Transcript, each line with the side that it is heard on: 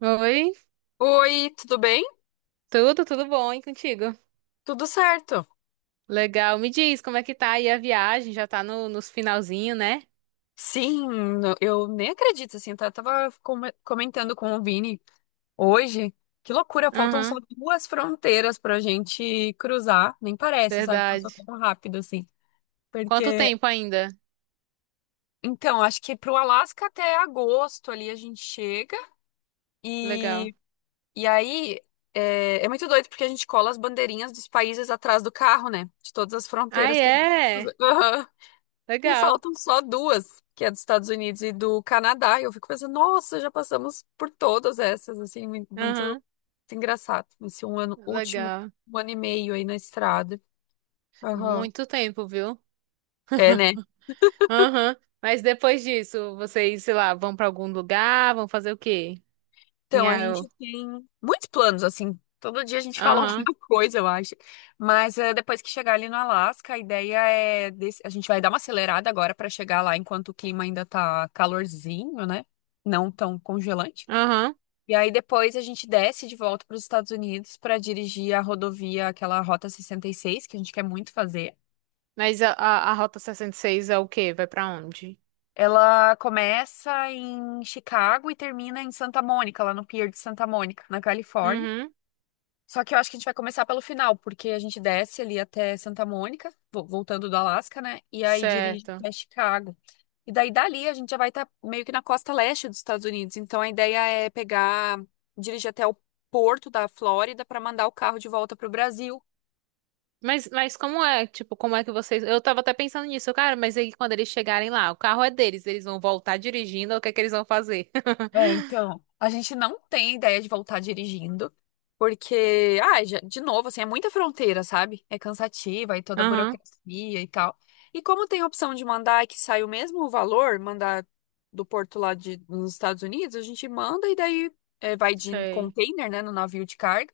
right: Oi,
left: Oi, tudo bem?
right: tudo, tudo bom, hein, contigo?
left: Tudo certo?
right: Legal, me diz como é que tá aí a viagem, já tá no, nos finalzinho, né?
left: Sim, eu nem acredito, assim, comentando com o Vini hoje. Que loucura, faltam só
right: Aham,
left: duas fronteiras pra gente cruzar. Nem parece, sabe? Passou
right: verdade.
left: tão rápido assim.
right: Quanto
left: Porque,
right: tempo ainda?
left: então, acho que pro Alasca até agosto ali a gente chega.
right: Legal.
left: E, e aí é, é muito doido porque a gente cola as bandeirinhas dos países atrás do carro, né? De todas as
right: Ah,
left: fronteiras que a gente
right: é?
left: cruza. E
right: Legal.
left: faltam só duas, que é dos Estados Unidos e do Canadá. E eu fico pensando, nossa, já passamos por todas essas, assim, muito, muito
right: Aham,
left: engraçado. Esse um ano, último
right: legal.
left: um ano e meio aí na estrada. Aham.
right: Muito tempo, viu?
left: É, né?
right: Aham, mas depois disso, vocês, sei lá, vão pra algum lugar, vão fazer o quê? Tem
left: Então, a
right: a.
left: gente tem muitos planos, assim. Todo dia a gente fala
right: Aham,
left: alguma coisa, eu acho. Mas é, depois que chegar ali no Alasca, a ideia é... desse- a gente vai dar uma acelerada agora para chegar lá enquanto o clima ainda tá calorzinho, né? Não tão congelante.
right: aham.
left: E aí depois a gente desce de volta para os Estados Unidos para dirigir a rodovia, aquela Rota 66, que a gente quer muito fazer.
right: Mas a Rota 66 é o quê? Vai pra onde?
left: Ela começa em Chicago e termina em Santa Mônica, lá no Pier de Santa Mônica, na Califórnia.
right: Uhum,
left: Só que eu acho que a gente vai começar pelo final, porque a gente desce ali até Santa Mônica, voltando do Alasca, né? E aí dirige
right: certo.
left: até Chicago. E daí dali a gente já vai estar meio que na costa leste dos Estados Unidos. Então a ideia é pegar, dirigir até o porto da Flórida para mandar o carro de volta para o Brasil.
right: Mas tipo, como é que vocês. Eu tava até pensando nisso, cara, mas aí quando eles chegarem lá, o carro é deles, eles vão voltar dirigindo, o que é que eles vão fazer?
left: É, então, a gente não tem ideia de voltar dirigindo, porque, ah, de novo, assim, é muita fronteira, sabe? É cansativa e toda a
right: Aham,
left: burocracia e tal. E como tem a opção de mandar que sai o mesmo valor, mandar do porto lá de, nos Estados Unidos, a gente manda e daí é, vai de
right: sei.
left: container, né, no navio de carga.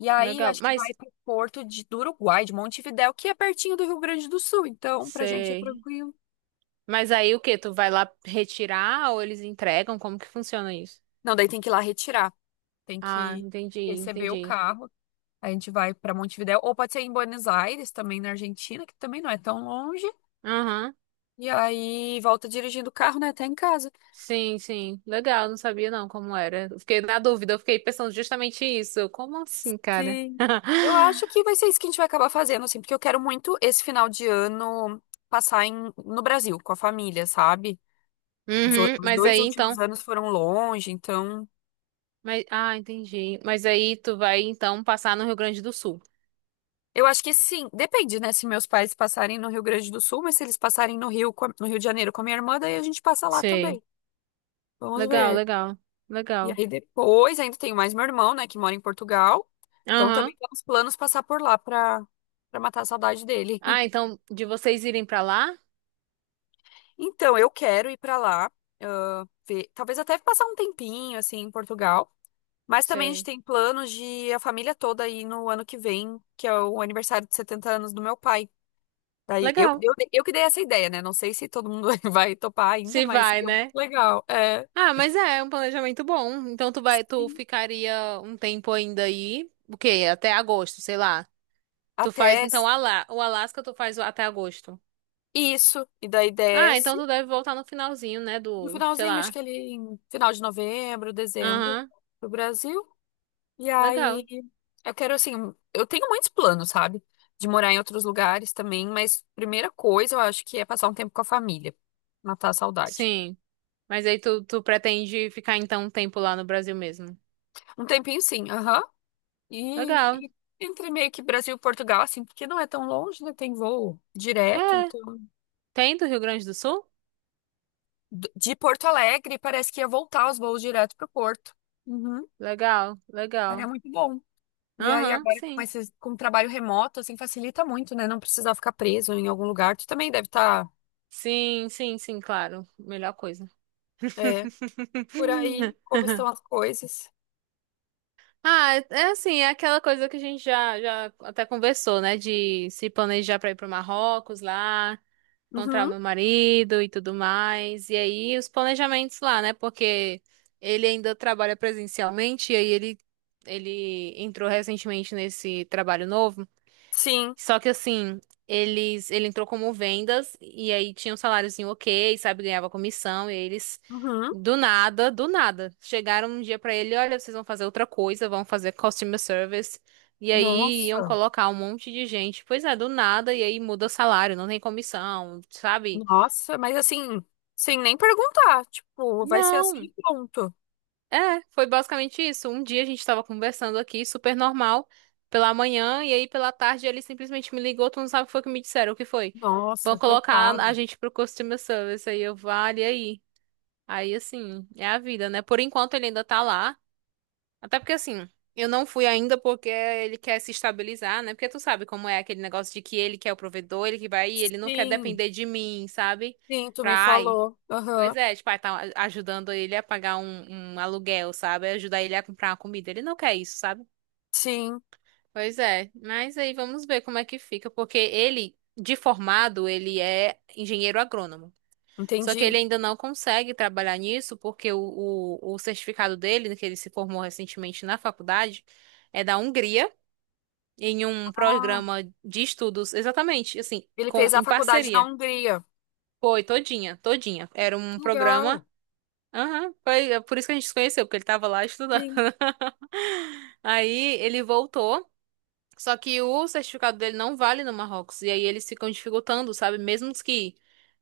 left: E aí, eu
right: Legal,
left: acho que
right: mas.
left: vai pro porto de, do Uruguai, de Montevidéu, que é pertinho do Rio Grande do Sul. Então, pra gente é
right: Sei.
left: tranquilo.
right: Mas aí o quê? Tu vai lá retirar ou eles entregam? Como que funciona isso?
left: Não, daí tem que ir lá retirar. Tem
right: Ah,
left: que
right: entendi,
left: receber o
right: entendi.
left: carro. A gente vai para Montevidéu, ou pode ser em Buenos Aires, também na Argentina, que também não é tão longe.
right: Aham.
left: E aí volta dirigindo o carro, né, até em casa.
right: Sim, sim. Legal, não sabia não como era. Eu fiquei na dúvida, eu fiquei pensando justamente isso. Como assim, cara?
left: Sim. Eu acho que vai ser isso que a gente vai acabar fazendo, assim, porque eu quero muito esse final de ano passar em, no Brasil, com a família, sabe?
right: Uhum,
left: Os
right: mas
left: dois
right: aí
left: últimos
right: então.
left: anos foram longe, então.
right: Mas, ah, entendi. Mas aí tu vai então passar no Rio Grande do Sul.
left: Eu acho que sim, depende, né? Se meus pais passarem no Rio Grande do Sul, mas se eles passarem no Rio, no Rio de Janeiro com a minha irmã, daí a gente passa lá
right: Sei.
left: também. Vamos
right: Legal,
left: ver.
right: legal,
left: E
right: legal.
left: aí depois ainda tenho mais meu irmão, né, que mora em Portugal. Então
right: Aham.
left: também temos planos passar por lá para matar a saudade dele.
right: Ah, então de vocês irem pra lá?
left: Então eu quero ir para lá, ah, ver, talvez até passar um tempinho assim em Portugal. Mas também a gente
right: Sei.
left: tem planos de a família toda ir no ano que vem, que é o aniversário de 70 anos do meu pai. Daí
right: Legal.
left: eu que dei essa ideia, né? Não sei se todo mundo vai topar ainda,
right: Se
left: mas
right: vai,
left: seria muito
right: né?
left: legal. É,
right: Ah, mas é um planejamento bom. Então tu vai, tu
left: sim.
right: ficaria um tempo ainda aí, o quê? Até agosto, sei lá. Tu faz
left: Até
right: então o Alasca, tu faz até agosto.
left: isso. E daí
right: Ah, então
left: desce.
right: tu deve voltar no finalzinho, né,
left: No
right: do, sei
left: finalzinho, acho
right: lá.
left: que ele em final de novembro, dezembro,
right: Aham.
left: pro Brasil. E aí
right: Legal.
left: eu quero assim, eu tenho muitos planos, sabe? De morar em outros lugares também, mas primeira coisa eu acho que é passar um tempo com a família, matar a saudade.
right: Sim. Mas aí tu pretende ficar então um tempo lá no Brasil mesmo?
left: Um tempinho sim, aham. E,
right: Legal.
left: e entre meio que Brasil e Portugal, assim, porque não é tão longe, né? Tem voo direto,
right: É,
left: então
right: tem do Rio Grande do Sul?
left: de Porto Alegre parece que ia voltar os voos direto pro Porto. Uhum.
right: Legal,
left: Aí é
right: legal.
left: muito bom. E aí
right: Aham,
left: agora com
right: sim.
left: esse, com o trabalho remoto, assim, facilita muito, né? Não precisar ficar preso em algum lugar. Tu também deve estar,
right: Sim, sim, sim, claro. Melhor coisa.
left: é, por aí, como estão as coisas.
right: Ah, é assim, é aquela coisa que a gente já até conversou, né? De se planejar pra ir pro Marrocos lá. Encontrar o
left: Uhum,
right: meu marido e tudo mais. E aí os planejamentos lá, né? Porque ele ainda trabalha presencialmente e aí ele entrou recentemente nesse trabalho novo.
left: sim.
right: Só que assim, ele entrou como vendas e aí tinha um saláriozinho OK, sabe, ganhava comissão e aí eles.
left: Uhum.
right: Do nada, do nada. Chegaram um dia pra ele, olha, vocês vão fazer outra coisa, vão fazer customer service. E aí iam
left: Nossa,
right: colocar um monte de gente. Pois é, do nada, e aí muda o salário, não tem comissão, sabe?
left: nossa, mas assim, sem nem perguntar, tipo, vai ser assim
right: Não,
left: e pronto.
right: é, foi basicamente isso. Um dia a gente tava conversando aqui, super normal, pela manhã, e aí pela tarde ele simplesmente me ligou, tu não sabe o que foi que me disseram, o que foi? Vão
left: Nossa,
right: colocar a
left: coitado.
right: gente pro customer service, aí eu, vale, e aí? Aí, assim, é a vida, né? Por enquanto ele ainda tá lá, até porque, assim, eu não fui ainda porque ele quer se estabilizar, né? Porque tu sabe como é aquele negócio de que ele que é o provedor, ele que vai ir, ele não quer
left: Sim,
right: depender de mim, sabe?
left: sim, tu
right: Pra,
left: me
right: ai.
left: falou. Aham,
right: Pois é, tipo, aí tá ajudando ele a pagar um aluguel, sabe? Ajudar ele a comprar uma comida. Ele não quer isso, sabe?
left: sim,
right: Pois é, mas aí vamos ver como é que fica, porque ele, de formado, ele é engenheiro agrônomo. Só que
left: entendi.
right: ele ainda não consegue trabalhar nisso, porque o certificado dele, que ele se formou recentemente na faculdade, é da Hungria, em um
left: Ah,
right: programa de estudos, exatamente, assim,
left: ele
right: com,
left: fez a
right: em
left: faculdade na
right: parceria.
left: Hungria.
right: Foi, todinha, todinha. Era um
left: Que
right: programa.
left: legal.
right: Aham, foi é por isso que a gente se conheceu, porque ele tava lá estudando.
left: Sim.
right: Aí ele voltou, só que o certificado dele não vale no Marrocos, e aí eles ficam dificultando, sabe? Mesmo que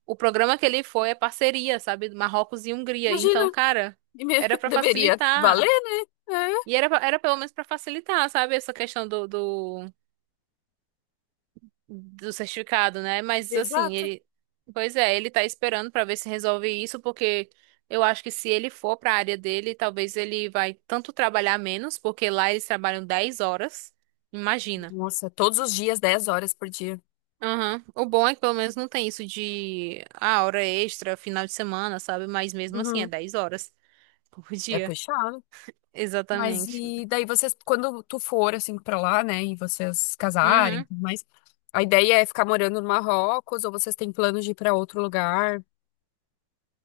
right: o programa que ele foi é parceria, sabe? Do Marrocos e Hungria.
left: Imagina.
right: Então, cara,
left: E me-
right: era pra
left: deveria
right: facilitar.
left: valer, né?
right: Era era pelo menos pra facilitar, sabe? Essa questão do, do certificado, né?
left: É,
right: Mas assim,
left: exato.
right: ele, pois é, ele tá esperando pra ver se resolve isso, porque eu acho que se ele for pra área dele, talvez ele vai tanto trabalhar menos, porque lá eles trabalham 10 horas. Imagina.
left: Nossa, todos os dias, 10 horas por dia.
right: Aham. O bom é que pelo menos não tem isso de hora extra, final de semana, sabe? Mas mesmo assim é
left: Uhum.
right: 10 horas por
left: É
right: dia.
left: puxado. Mas
right: Exatamente.
left: e daí vocês, quando tu for assim pra lá, né, e vocês casarem, e
right: Uhum.
left: tudo mais, a ideia é ficar morando no Marrocos ou vocês têm planos de ir pra outro lugar?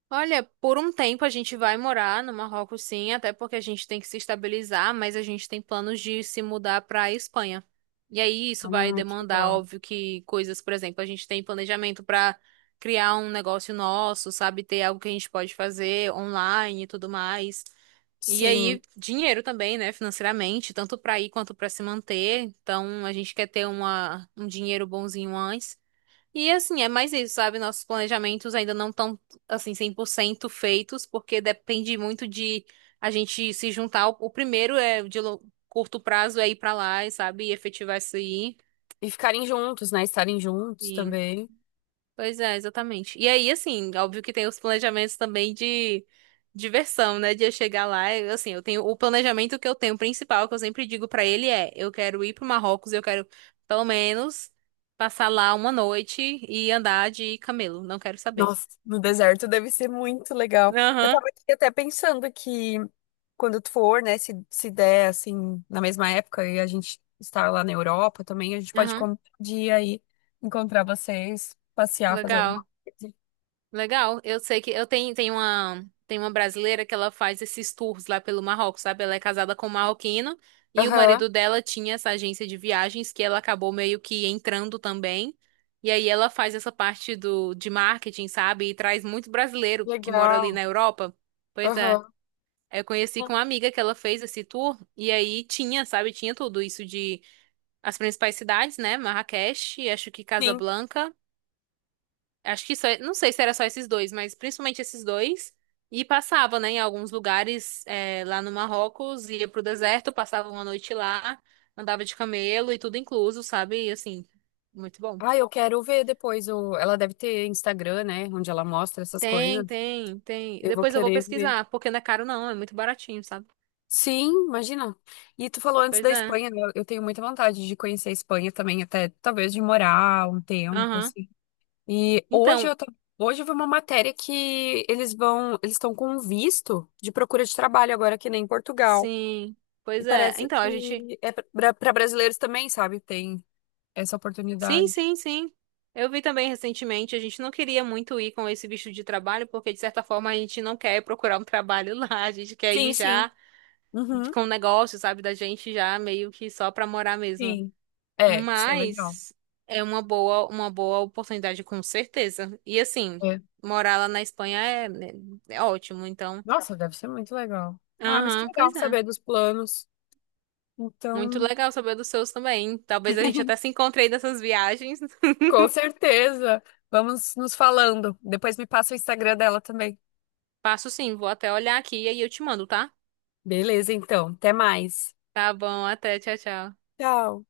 right: Olha, por um tempo a gente vai morar no Marrocos, sim, até porque a gente tem que se estabilizar, mas a gente tem planos de se mudar para a Espanha. E aí isso vai
left: Ai, que
right: demandar,
left: legal.
right: óbvio, que coisas, por exemplo, a gente tem planejamento para criar um negócio nosso, sabe, ter algo que a gente pode fazer online e tudo mais. E
left: Sim,
right: aí dinheiro também, né, financeiramente, tanto para ir quanto para se manter. Então a gente quer ter uma, um dinheiro bonzinho antes. E assim, é mais isso, sabe? Nossos planejamentos ainda não estão, assim, 100% feitos, porque depende muito de a gente se juntar. O primeiro é de curto prazo é ir pra lá, e, sabe? E efetivar isso aí.
left: e ficarem juntos, né, estarem juntos
right: E,
left: também.
right: pois é, exatamente. E aí, assim, óbvio que tem os planejamentos também de diversão, né? De eu chegar lá, eu, assim, eu tenho o planejamento que eu tenho principal, que eu sempre digo pra ele é, eu quero ir pro Marrocos, eu quero pelo menos passar lá uma noite e andar de camelo, não quero saber.
left: Nossa, no deserto deve ser muito legal. Eu
right: Aham,
left: tava aqui até pensando que quando tu for, né, se der, assim, na mesma época e a gente estar lá na Europa também, a gente pode
right: aham.
left: de ir aí encontrar vocês, passear, fazer alguma
right: Legal,
left: coisa.
right: legal. Eu sei que eu tenho, tem uma brasileira que ela faz esses tours lá pelo Marrocos, sabe? Ela é casada com um marroquino e o
left: Aham,
right: marido dela tinha essa agência de viagens que ela acabou meio que entrando também. E aí ela faz essa parte do de marketing, sabe? E traz muito brasileiro que mora ali
left: legal.
right: na Europa. Pois é.
left: Aham.
right: Eu conheci com uma amiga que ela fez esse tour e aí tinha, sabe, tinha tudo isso de as principais cidades, né? Marrakech, acho que
left: Sim.
right: Casablanca. Acho que só, não sei se era só esses dois, mas principalmente esses dois. E passava, né, em alguns lugares lá no Marrocos, ia pro deserto, passava uma noite lá, andava de camelo e tudo incluso, sabe? E assim, muito bom.
left: Ah, eu quero ver depois o... Ela deve ter Instagram, né, onde ela mostra essas
right: Tem,
left: coisas.
right: tem, tem.
left: Eu vou
right: Depois eu vou
left: querer ver.
right: pesquisar, porque não é caro não, é muito baratinho, sabe?
left: Sim, imagina. E tu falou antes
right: Pois
left: da
right: é.
left: Espanha, né? Eu tenho muita vontade de conhecer a Espanha também, até talvez de morar um tempo,
right: Aham.
left: assim. E hoje
right: Então,
left: eu tô, hoje eu vi uma matéria que eles vão, eles estão com um visto de procura de trabalho agora que nem em Portugal.
right: sim.
left: E
right: Pois é.
left: parece
right: Então, a gente.
left: que é para brasileiros também, sabe? Tem essa
right: Sim,
left: oportunidade.
right: sim, sim. Eu vi também recentemente, a gente não queria muito ir com esse visto de trabalho, porque de certa forma a gente não quer procurar um trabalho lá, a gente quer
left: Sim,
right: ir
left: sim.
right: já
left: Uhum,
right: com o negócio, sabe, da gente já meio que só pra morar mesmo.
left: sim. É, isso é legal.
right: Mas é uma boa oportunidade com certeza. E assim,
left: É.
right: morar lá na Espanha é, né, é ótimo, então.
left: Nossa, deve ser muito legal. Ah, mas que
right: Aham,
left: legal
right: pois é.
left: saber dos planos.
right: Muito
left: Então,
right: legal saber dos seus também. Talvez a gente até se encontre aí nessas viagens.
left: com certeza. Vamos nos falando. Depois me passa o Instagram dela também.
right: Passo sim, vou até olhar aqui e aí eu te mando, tá?
left: Beleza, então. Até mais.
right: Tá bom, até, tchau, tchau.
left: Tchau.